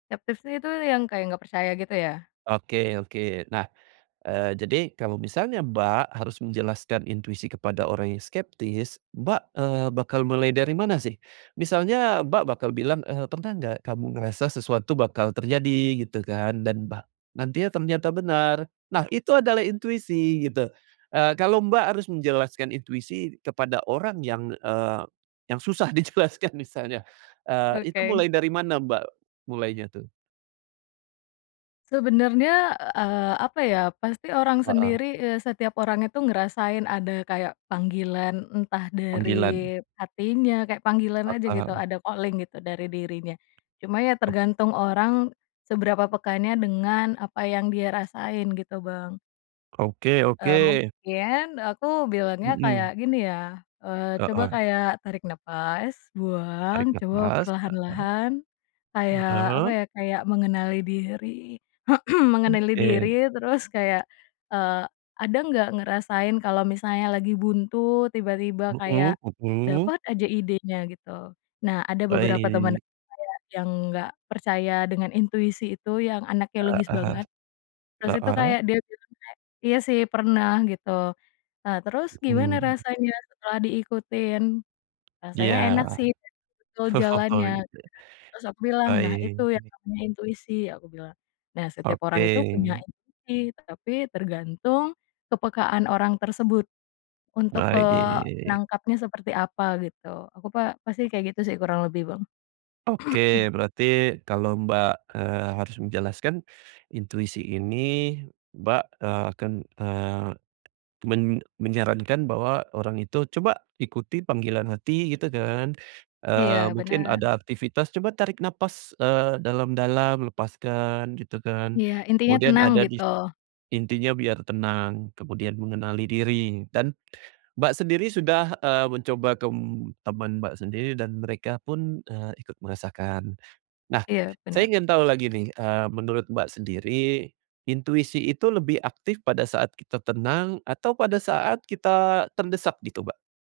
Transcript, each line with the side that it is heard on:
left: Skeptisnya itu, yang kayak nggak percaya gitu, ya?
right: Oke oke. Nah, eee, jadi, kalau misalnya Mbak, harus menjelaskan intuisi kepada orang yang skeptis, Mbak, eee, bakal mulai dari mana sih? Misalnya Mbak bakal bilang, eee, pernah nggak, kamu ngerasa sesuatu bakal terjadi, gitu kan? Dan ba nantinya ternyata benar. Nah, itu adalah intuisi gitu. Eee, kalau Mbak harus menjelaskan intuisi kepada orang yang, eee, yang susah dijelaskan misalnya, eee, itu mulai
left: Oke.
right: dari mana Mbak? Mulainya tuh?
left: Sebenarnya, eee, apa ya, pasti orang
right: Heeh.
left: sendiri, eee, setiap orang itu ngerasain ada kayak, panggilan entah
right: Panggilan.
left: dari hatinya, kayak panggilan aja, gitu.
right: Heeh.
left: Ada calling gitu dari dirinya. Cuma ya,
right: Oh.
left: tergantung orang, seberapa peka nya dengan apa yang dia rasain, gitu Bang.
right: Oke oke.
left: Eee, mungkin, aku bilangnya kayak
right: Mhm.
left: gini, ya. Eee, coba
right: Heeh.
left: kayak, tarik nafas,
right: Tarik
left: buang, coba
right: napas. Heeh.
left: perlahan-lahan. Kayak, apa
right: Heeh.
left: ya, kayak mengenali diri mengenali diri,
right: Oke.
left: terus kayak, eee, ada nggak ngerasain kalau misalnya lagi buntu, tiba-tiba kayak,
right: Mhm mhm.
left: dapat aja idenya, gitu. Nah, ada beberapa teman
right: Baik.
left: saya yang nggak percaya dengan intuisi itu, yang anaknya logis
right: Heeh.
left: banget. Terus itu,
right: Heeh.
left: kayak dia bilang kayak, "Iya sih pernah," gitu. "Nah, terus gimana
right: Hmm.
left: rasanya setelah diikutin?""Rasanya
right: Iya.
left: enak sih, betul
right: Oh
left: jalannya."
right: gitu, ya.
left: Terus aku bilang, "Nah itu
right: Baik.
left: yang namanya intuisi." Aku bilang. Nah, setiap orang itu, punya
right: Oke.
left: intuisi tetapi tergantung, kepekaan orang tersebut. Untuk, eee,
right: Baik.
left: nangkapnya seperti apa, gitu. Aku pa pasti kayak gitu sih, kurang lebih Bang.
right: Oke. Berarti, kalau Mbak, eee, harus menjelaskan. Intuisi ini Mbak, eee, akan eee, men menyarankan bahwa, orang itu, coba ikuti panggilan hati, gitu kan.
left: Iya,
right: Eee, mungkin
left: bener.
right: ada aktivitas coba tarik nafas, eee, dalam-dalam, lepaskan, gitu kan.
left: Ya. Intinya
right: Kemudian
left: tenang,
right: ada di
left: gitu.
right: intinya biar tenang. Kemudian mengenali diri. Dan Mbak sendiri sudah, eee, mencoba tem teman Mbak sendiri, dan mereka pun, eee, ikut merasakan. Nah,
left: Iya.
right: saya
left: Bener.
right: ingin tahu lagi nih, eee, menurut Mbak sendiri, intuisi itu lebih aktif pada saat kita tenang atau pada saat kita terdesak, gitu, Mbak?